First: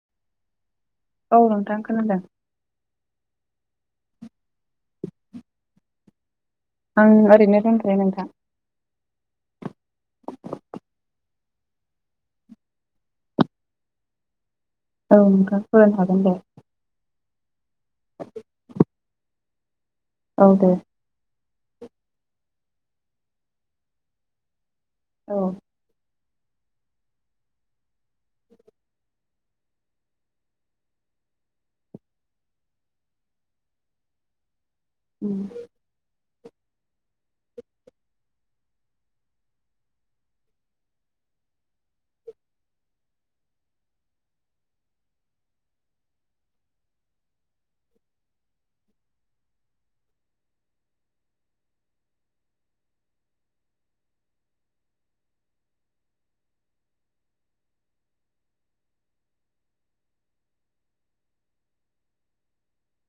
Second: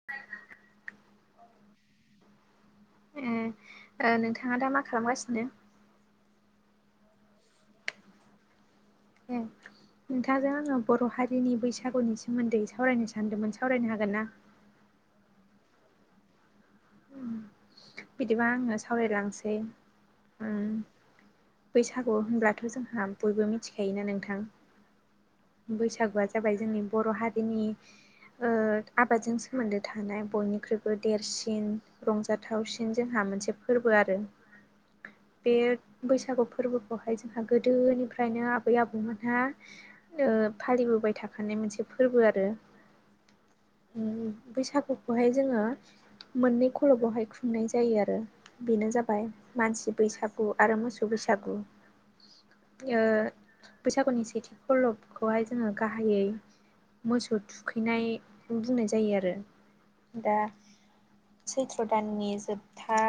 [unintelligible] औव नोंथां खोनादों। उम ओ नोंथांङा दा मा खालामगासिनो। आं ओरैनो दंथयो नोंथां। उम नोंथांजों आङो बर' हारिनि बैसागुनि सोमोन्दै सावरायनो सानदोंमोन सावरायनो हागोन ना। औव नोंथां फोरमायनो हागोन दे। बिदिबा आंङो सावरायलांसै। औव दे। उम बैसागु होनब्लाथ' जोंहा बयबो मिथिखायोना नोंथां। औव बैसागुआ जाबाय जोंनि बर' हारिनि ओ आबादजों सोमोन्दो थानाय बयनिख्रुइबो देरसिन रंजाथावसिन जोंहा मोनसे फोरबो आरो उम बे बैसागु फोरबोखौहाय जोंहा गोदोनिफ्रायनो आबै आबौमोनहा ओ फालिबोबाय थाखानाय मोनसे फोरबो आरो। बैसागुखौहाय जोङो मोननै खलबावहाय ख खुंनाय जायो आरो बेनो जाबाय मानसि बैसागु आरो मोसौ बैसागु। ओ बैसागुनि सेथि खलबखौहाय जोङो गाहायै मोसौ थुखैनाय बुंनाय जायो आरो दा सैत्र दाननि जोबथा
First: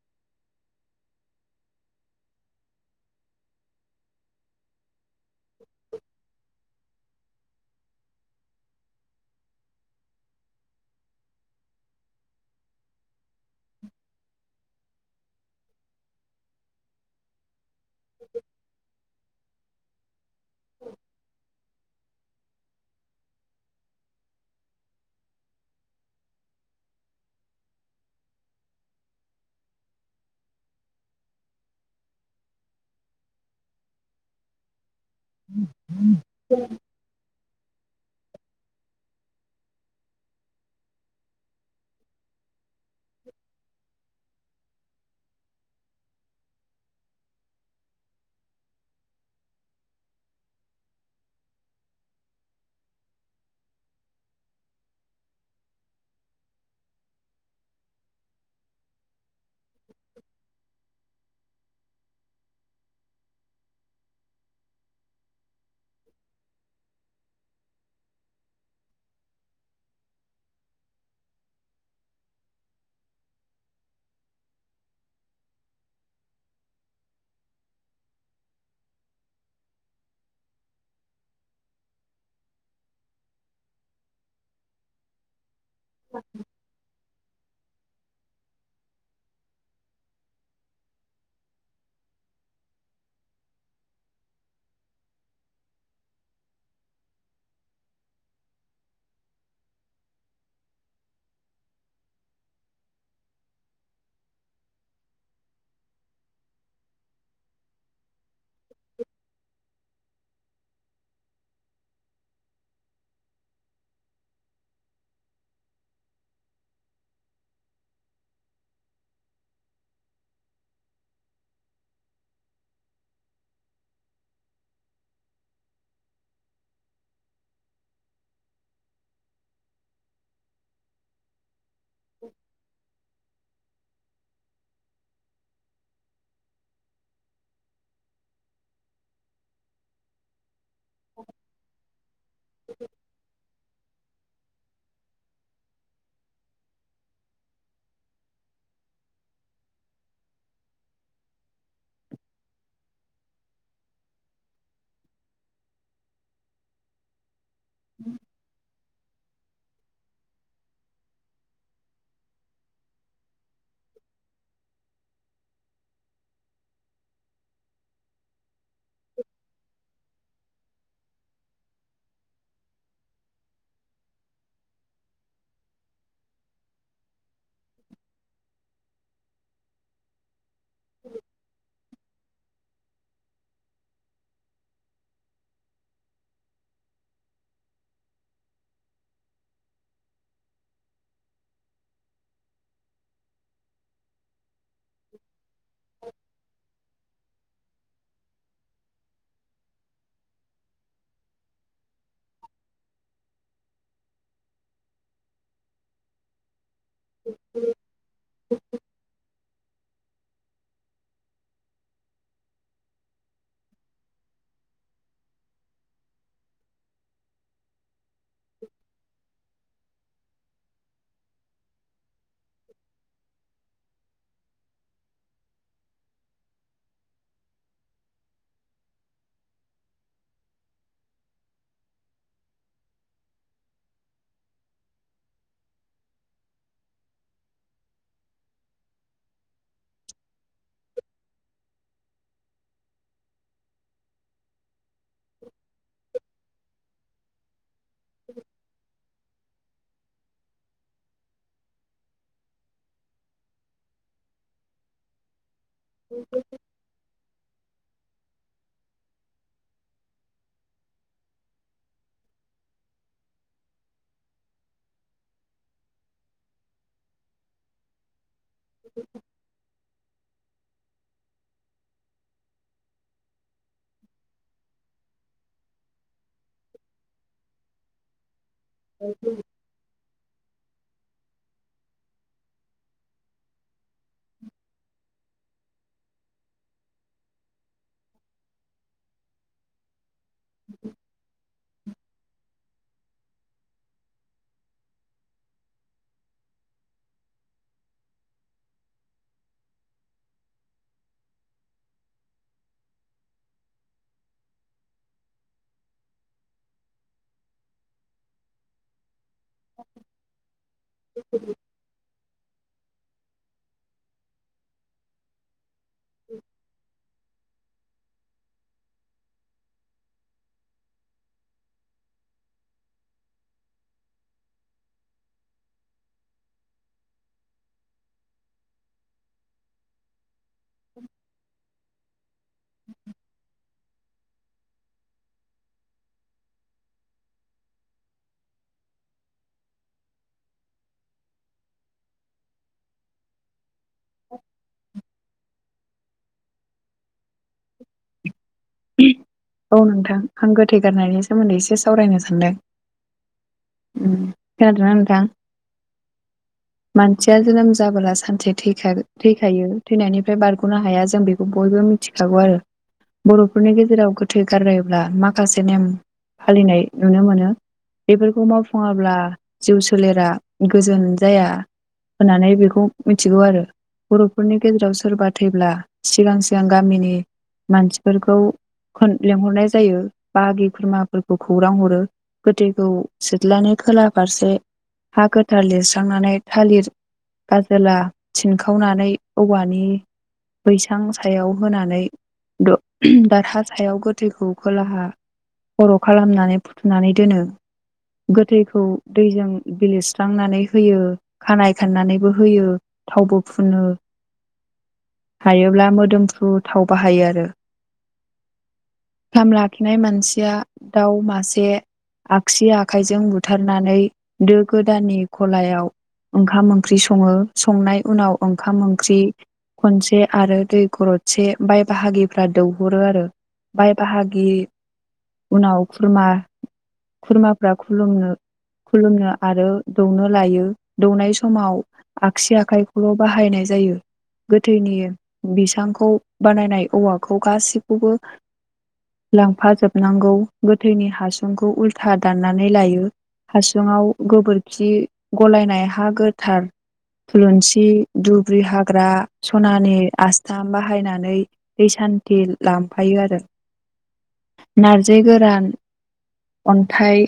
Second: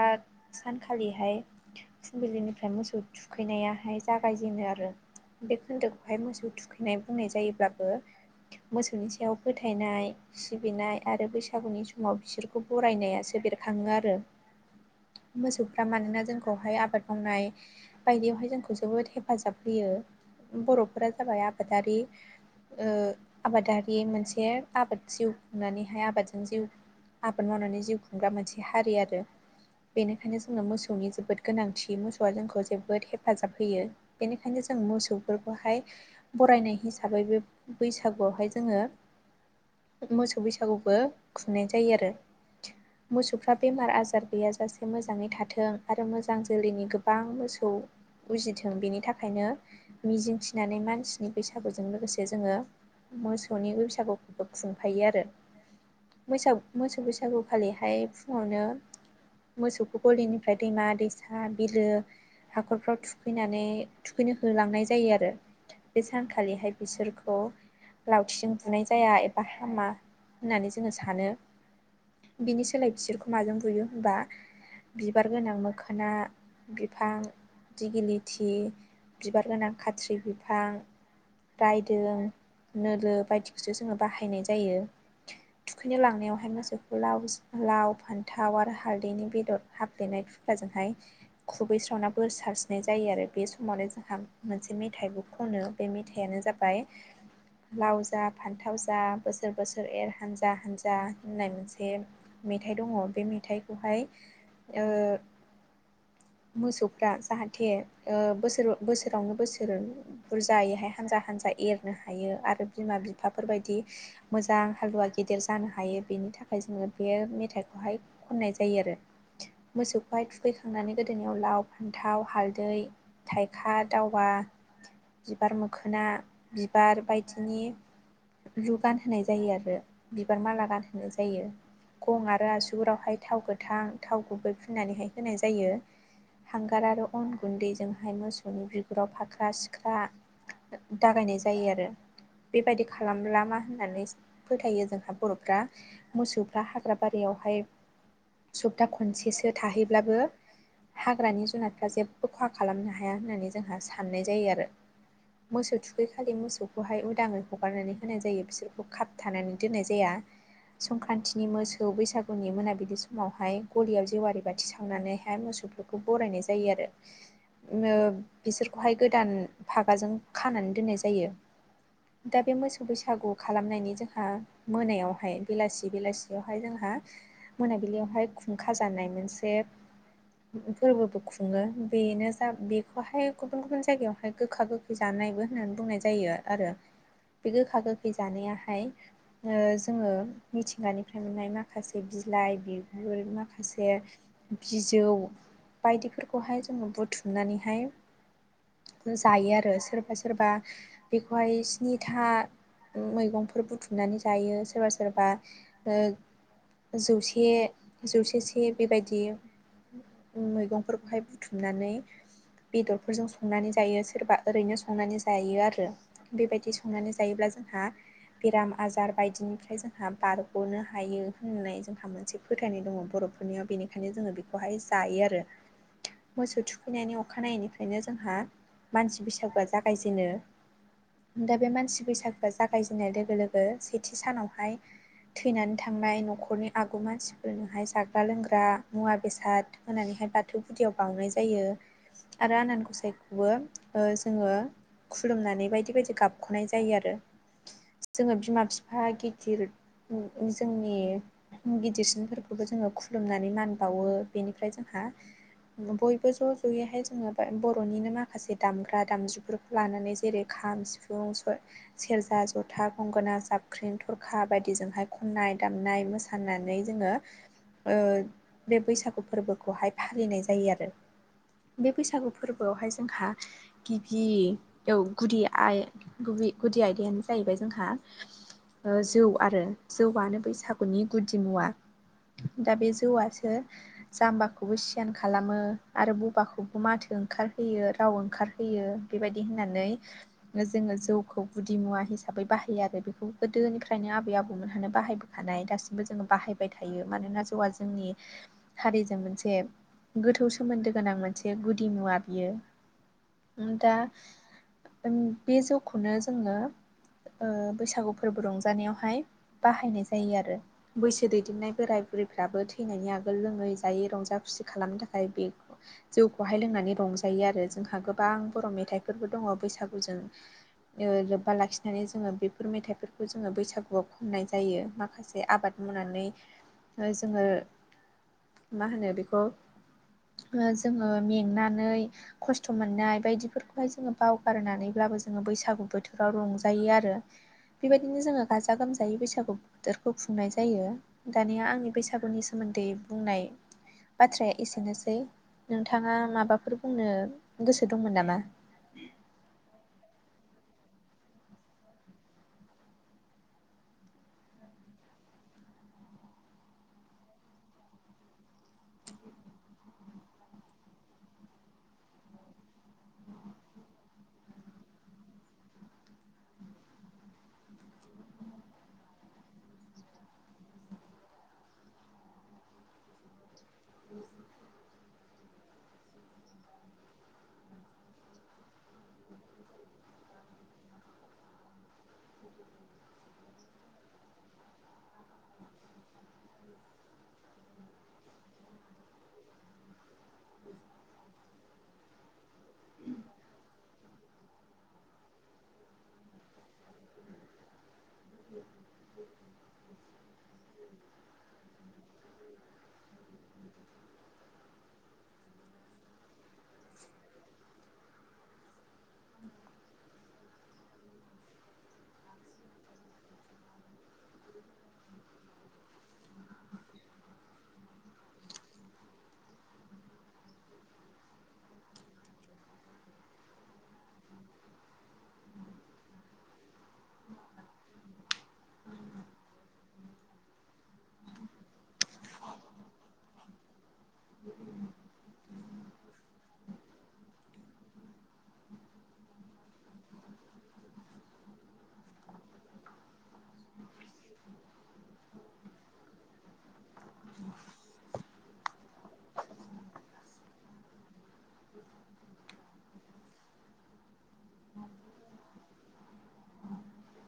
सानखालिहाय फुंबिलिनिफ्राय मोसौ थुखैनायाहाय जागायजेनो आरो बे खोन्दोखौहाय मोसौ थुखै नाय बुंनाय जायोब्लाबो मोसौनि सायाव फोथायनाय सिबिनाय आरो बैसागुनि समाव बिसोरखौ बरायनायासो बेरखाङो आरो। मोसौफ्रा मानोना जोंखौहाय आबाद मावनाय बायदियावहाय जोंखौ जोबोद हेफाब हेफाजाब होयो बर'फोरा जाबाय आबादारि ओ आबादारि मोनसे आबाद जिउ खुंनानैहाय आबादजों जिउ आबाद मावनानै जिउ खुंग्रा मोनसे हारि आरो। बेनिखायनो जोंनो मोसौनि जोबोद गोनांथि मोसौआ जोंखौ जोबोद हेफाजाब होयो। बेनिखायनो जों मोसौफोरखौहाय बरायनाय हिसाबै बे बैसागुआवहाय जोंङो मोसौ बैसागुबो खुंनाय जायो आरो मोसौफ्रा बेमार आजार गैयाजासे मोजाङै थाथों आरो मोजां जोलैनि गोबां मोसौ उजिथों बेनि थाखायनो मिजिं थिनानै मानसिनि बैसागुजों लोगोसे जोङो मोसौनि बैसागुखौबो खुंफायो आरो। बैसागु मोसौ बैसागु फालिहाय फुंङावनो मोसौखौ गलिनिफ्राय दैमा दैसा बिलो हाखरफ्राव थुखैनानै थुखैनो होलांनाय जायो आरो बे सानखालिहाय बिसोरखौ लावथिजों बुनाय जाया एबा हामा होननानै जोंङो सानो बिनि सोलाय बिसोरखौ माजों बुयो होमबा बिबार गोनां मोखोना बिफां दिगिलिथि बिबार गोनां खाथ्रि बिफां रायदों नोलो बायदिखौसो जोङो बाहायनाय जायो थुखैनो लांनायावहाय मानसिखौ लाव लाव फान्थाव आरो हारदैनि बेदर हाबफ्लेनाय थुख्राजोंहाय खुबैस्रावना बोर सारस्रिनाय जायो आरो बे समावनोाय जोंहा मोनसे मेथाइबो खनो बे मेथाइयानो जाबाय लाव जा फान्थाव जा बोसोर बोसोर एर हानजा हानजा होननाय मोनसे मेथाइ दङ बे मेथाइखौहाय ओ मोसौफ्रा जाहाथे ओ बोसोर बोसोरावनो बोसोर बुरजायैहाय हानजा हानजा एरनो हायो आरो बिमा बिफाफोर बायदि मोजां हालुवा गेदेर जानो हायो बेनि थाखाय जोंङो बे मेथाइखौहाय खननाय जायो आरो मोसौखौहाय थुखैखांनानै गोदोनियाव लाव फान्थाव हालदै थाइखा दावा बिबार मोखोना बिबार बायदिनि लु गानहोनाय जायो आरो बिबार माला गानहोनाय जायो। गं आरो आसुगुरावहाय थाव गोथां थाव गुबै फुननानैहाय होनाय जायो। हांगार आरो अन गुन्दैजोंहाय मोसौनि बिगुराव फाख्रा सि रा दागायनाय जायो आरो बेबायदि खालामब्ला मा होननानै फोथायो जोंहा बर'फ्रा मोसौफ्रा हाग्रा बारियावहाय सप्ता खनसेसो थाहैब्लाबो हाग्रानि जुनारफ्रा जेबो खहा खालामनो हाया होननानै जोंहा साननाय जायो आरो मोसौ थुखैखालि मोसौखौहाय उदाङै हगारनानै होनाय जायो बिसोरखौ। बेखौ खाबथानानै दोननाय जाया। संक्रान्तिनि मोसौ बैसागुनि मोनाबिलि समावहाय गलियाव जेवारि बाथि सावनानैहाय मोसौ खौ बरायनाय जायो आरो बिसोरखौहाय गोदान फागाजों खानानै दोननाय जायो। दा बे मोसौ बैसागु खालामनायनि जोंहा मोनायावहाय बेलासि बेलासि बेयावहाय जोंहा मोनाबिलियावहाय खुंखा जानायानाय मोनसे फोरबोबो खुङो बेनो जा बेखौहाय गुबुन गुबुन जायगायावहाय गोखा गोखै जानायबो होननानै बुंनाय जायो आरो बे गोखा गोखै जानायावहाय ओ जोंङो मिथिंगानिफ्राय मोननाय माखासे बिलाइ बिगुर माखासे बिजौ बायदिफोरखौहाय जोंङो बुथुमनानैहाय जायो आरो सोरबा सोरबा बेखौहाय स्निथा मैगंफोर बुथुमनानै जायो सोरबा सोरबा ओ जौसे जौसे से बेबायदि मैगंफोरखौहाय बुथुमनानै बेदरजों संनानै जायो सोरबा ओरैनो संनानै जायो आरो बेबायदि संनानै जायोब्ला जोंहा बेराम आजार बायदिनिफ्राय जोंहा बारग'नो हायो होननानै जोंहा मोनसे फोथायनाय दङ बर'फोरनियाव बेनिखायनो जोंङो बेखौहाय जायो आरो। मोसौ थुखैनायनि अखानायैनिफ्रायनो जोंहा मानसि बैसागुआ जागायजेनो दा बे मानसि बैसागुआ जागायजेननाय लोगो लोगो सेथि सानावहाय थैनानै थांनाय न'खरनि आगु मानसिफोरनोहाय जाग्रा लोंग्रा मुवा बेसाद होननानैहाय बाथौ गुदियाव बाउनाय जायो आरो आनान गसाइ खौबो ओ जोङो खुलुमनानै बायदि बायदि गाबख'नाय जायो आरो। जोङो बिमा बिफा गिदिर उम उम जोंनि गिदिरसिनफोरखौबो जोङो खुलुमनानै मान बावो बेनिफ्राय जोंहा बयबो ज' ज'यैहाय बो जोङो बर'निनो मा माखासे दामग्रा दामजुफोरखौ लानानै जेरै खाम सिफुं स सेरजा जथा गंगोना जाबख्रिन थरखा बायदिजोंहाय खननाय दामनाय मोसानाय फाननानै जोंङो ओ बे बैसागु फोरबोखौहाय फालिनाय जायो आरो बे बैसागु फोरबोआवहाय जोंहा गिबि ओ गुदि आइ गुब गुदि आयदायानो जाहैबाय जोंहा जौ आरो जौआनो बैसागुनि गुदि मुवा दा बे जौआसो जाम्बाखौबो सियान खालामो आरो बबाखौबो माथो ओंखार होयो राव ओंखारहोयो बेबायदि होननानै जोङो जौखौ गुदि मुवा हिसाबै बाहायो आरो बेखौ गोदोनिफ्रायनो आबै आबौमोनहानो बाहायबोखानाय दासिमबो जोङो बाहाय [unintelligible] थायो मानोना जौआ जोंनि हारिजों मोनसे गोथौ सोमोन्दो गोनां मोनसे गुदि मुवा। बियो उम दा बे जौखौनो जोङो ओ बैसागु फोरबो रंजानायावहाय बाहायनाय जायो आरो बैसो दैदेननाय बोराय बुरैफ्राबो थैनायनि आगोल लोङै जायै रंजा खुसि खालामनो थाखाय बे जौखौहाय लोंनानै रंजायो आरो जोंहा गोबां बर' मेथाइफोरबो दङ बैसागुजों ओ लोब्बा लाखिनानै जोङो बेफोर मेथाइफोरखौ जोङो बैसागुआव खननाय जायो माखासे आबाद मावनानै ओ जोङो मा होनो बेखौ ओ जोङो मेंनानै खस्थ' मोननाय बायदिफोरखौहाय जोङो बावगारनानैब्लाबो जोङो बैसागु बोथोराव रंजायो आरो। बेबायदिनो जोङो गाजा गोमजायै बैसागु बोथोरखौ खुंनाय जायो। दानिया आंनि बैसागुनि सोमोन्दै बुंनाय बाथ्राया एसेनोसै। नोंथाङा माबाफोर बुंनो गोसो दंमोन नामा? औ नोंथां आं गोथै गारनायनि सोमोन्दै एसे सावरायनो सानदों। उम खोनादों ना नोंथां? मानसिया जोनोम जाबोला सानसे थैखागो थैखायो थैनायनिफ्राय बारग'नो हाया जों बेखौ बयबो मिथिखागौ आरो बर' फोरफोरनि गेजेराव गोथै गारायोब्ला माखासे नेम फालिनाय नुनो मोनो। बेफोरखौ मावफुङाब्ला जिउ सोलेरा गोजोन जाया होननानै बेखौ मिथिगौ आरो। बर'फोरनि गेजेराव सोरबा थैब्ला सिगां सिगां गामिनि मानसिफोरखौ [unintelligible] लेंहरनाय जायो बागि खुरमाफोरखौ खौरां हरो। गोथैखौ सिथ्लानि खोला फारसे हा गोथार लिरस्रांनानै थालिर गाजोला सिनखावनानै औवानि बैसां सायाव होनानै द हायाव गोथैखौ खोलाहा खर' खालामनानै फु थुनानै दोनो गोथैखौ दैजों बिलिरस्रांनानै होयो खानाय खाननानैबो होयो थावबो फुनो हायोब्ला मोदोमफ्रु थाव बाहायो आरो। [unintelligible] लाखिनाय मानसिया दाउ मासे आगसि आखाइजों बुथारनानै दो गोदाननि खलायाव ओंखाम ओंख्रि सङो। संनाय उनाव ओंखाम ओंख्रि खनसे आरो दै गरदसे बाय बाहागिफ्रा दौ हरो आरो बाय बाहागि उनाव खुरमा खुरमाफ्रा खुलुमनो खुलुमनो आरो दौनो लायो दौनाय समाव आगसि आखाइखौल' बाहायनाय जायो। गोथैनि बिसांखौ बानायनाय औवाखौ गासैखौबो लांफाजोबनांगौ गोथैनि हासुंखौ उल्था दाननानै लायो। हासुङाव गोबोरखि गलायनाय हा गोथार थुलुंसि दुब्रि हाग्रा सनानि आसथाम बाहायनानै दै सान्थि लांफायो आरो। नारजि गोरान अन्थाइ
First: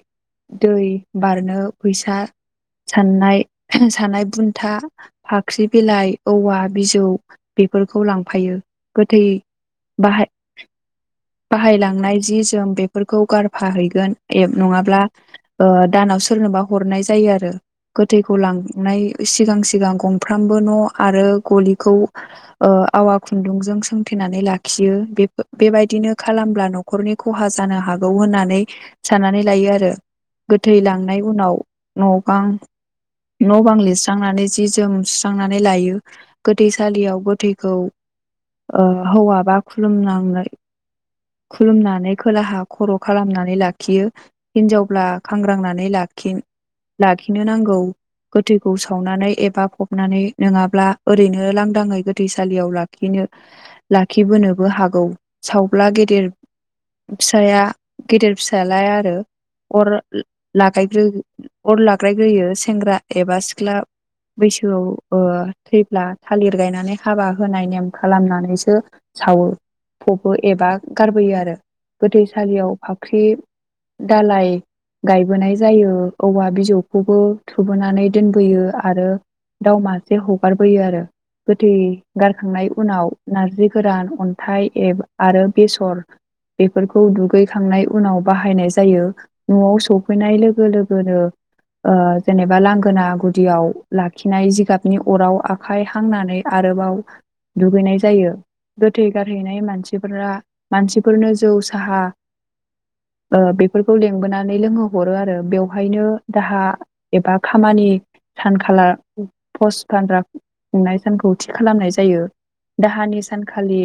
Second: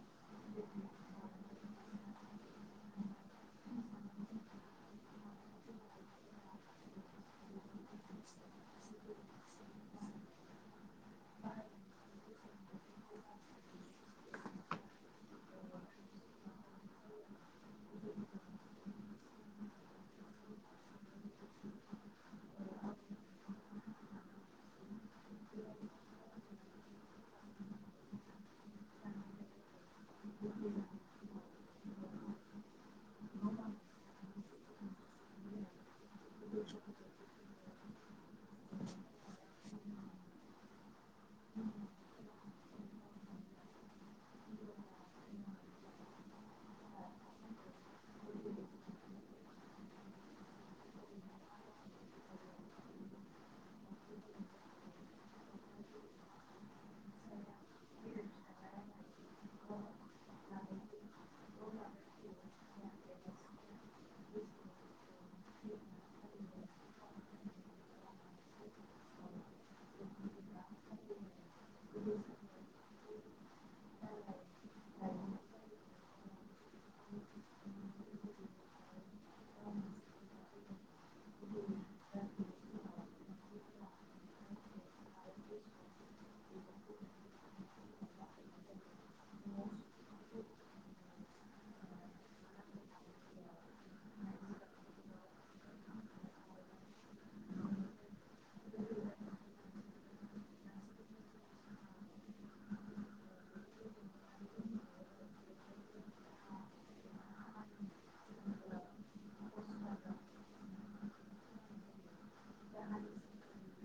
दै बारनो फैसा साननाय सानाय बुन्था फाख्रि बिलाइ औवा बिजौ बेफोरखौ लांफायो गोथै बाहाय बाहायलांनाय जि जोम बेफोरखौ गारफाहैगोन एप नङाब्ला ओ दानाव सोरनोबा हरनाय जायो आरो गोथैखौ लांनाय सिगां सिगां गंफ्रामबो न' आरो गलिखौ ओ आवा खुन्दुंजों सोंथेनानै लाखियो बे बेबायदिनो खालामब्ला नर नखरनि खहा जानो हागौ होननानै साननानै लायो आरो गोथै लांनाय उनाव न' गां न' बां लिरस्रांनानै जि जोम सुस्रांनानै लायो। गोथैसालियाव गोथैखौ ओ हौवा बा खलुम खुलुमनानै खोलाहा खर' खालामनानै लाखियो। हिनजावब्ला खांग्रांनानै लाखि लाखिनो नांगौ। गोथैखौ सावनानै एबा फबनानै नङाब्ला ओरैनो लांदाङै गोथैसालियाव ला बिदिनो‌ लाखिबोनोबो हागौ सावब्ला गेदेर फिसाया गेदेर फिसायालाय आरो अर लागाय्र अर लाग्रायग्रोयो सेंग्रा एबा सिख्ला बैसोआव ओ थैब्ला थालिर गायनानै हाबा होनाय नेम खालामनानैसो सावो फबो एबा गारबोयो आरो गोदैसालियाव फाख्रि दालाय गायबोनाय जायो औवा बिजौखौबो थोबोनानै दोनबोयो आरो दाउ मासे हगारबोयो आरो गोथै गारखांनाय उनाव नारजि गोरान अन्थाइ एब आरो बेसर बेफोरखौ दुगैखांनाय उनाव बाहायनाय जायो न'आव सफैनाय लोगो लोगोनो ओ जेनेबा लांगोना गुदियाव लाखिनाय जिगाबनि अराव आखाय आखाय हांनानै आरोबाव दुगैनाय जायो। गोथै गारहैनाय मानसिफोरा मानसिफोरनो जौ साहा ओ बेफोरखौ लेंबोनानै लोंहोहरो आरो बेवहायनो दाहा एबा खामानि सानखाला पस्ट फानद्रा खुंनाय सानखौ थि खालामनाय जायो। दाहानि सानखालि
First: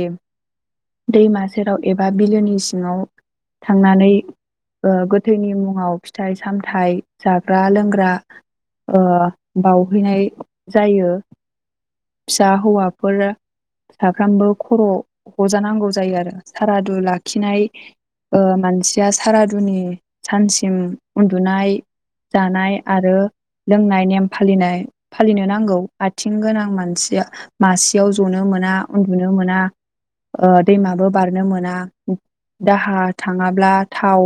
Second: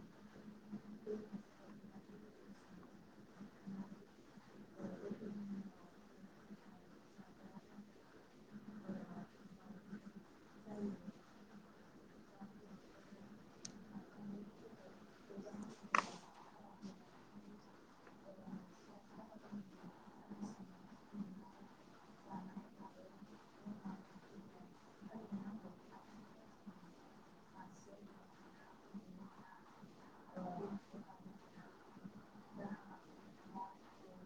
दैमा सेराव एबा बिलोनि सिङाव थांनानै ओ गोथैनि मुङाव -फिथाइ सामथायाइ जाग्रा -लोंग्रा ओ बावउहैनाय जायो फिसा हौवाफोर साफ्रामबो खर' हजानांगौ जायो आरो सारादु लाखिनाय ओ मानसिया सारादुनि सानसिम उन्दुनाय जानाय आरो लोंनाय नेम फालिनाय फालिनो नांगौ आथिं गोनां मानसिया मासियाव जनो मोना उन्दुनो मोना ओ दैमाबो बारनो मोना दाहा थाङाब्ला थाव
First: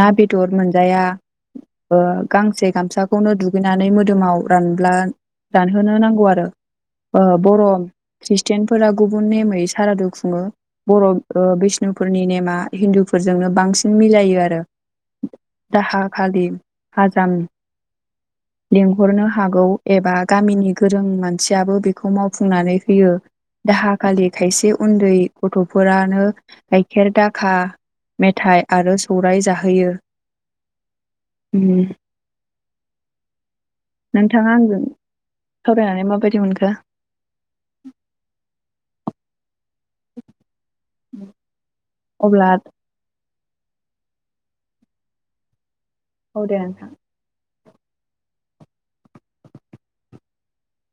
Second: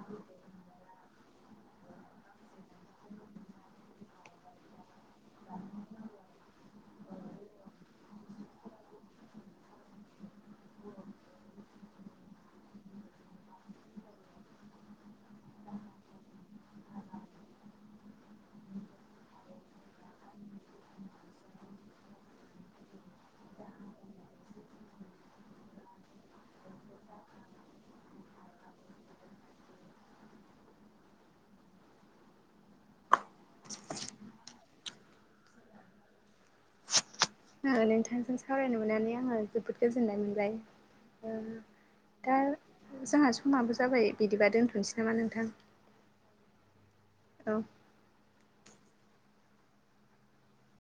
ना बेदर मोनजाया। गांसे गामसाखौनो दुगैनानै मोदोमाव रानब्ला रानहोनो नांगौ आरो बर' ख्रिस्टियानफोरा गुबुन नेमै सारादु खुङो बर' मुस्लिमफोरनि नेमा हिन्दुफोरजोंनो बांसिन मिलायो आरो। दाहा खालि हाजाम [inaudible] लेंंहरनो हागौ एबा गामिनि गोरों मानसियाबो बेखौ मावफुंनानै होयो। दाहाखालि खायसे उन्दै गथ'फोरानो गायखेर दाखा मेथाइ आरो सौराय जाहोयो। ओम नोंथाङा आंजों सावरायनानै माबायदि मोनखो? नोंथांजों सावरायनो मोननानै आङो जोबोद गोजोननाय मोनबाय। दा अब्ला जोंहा समाबो जाबाय बिदिबा दोनथ'नोसै नामा नोंथां। औ दे नोंथां। औ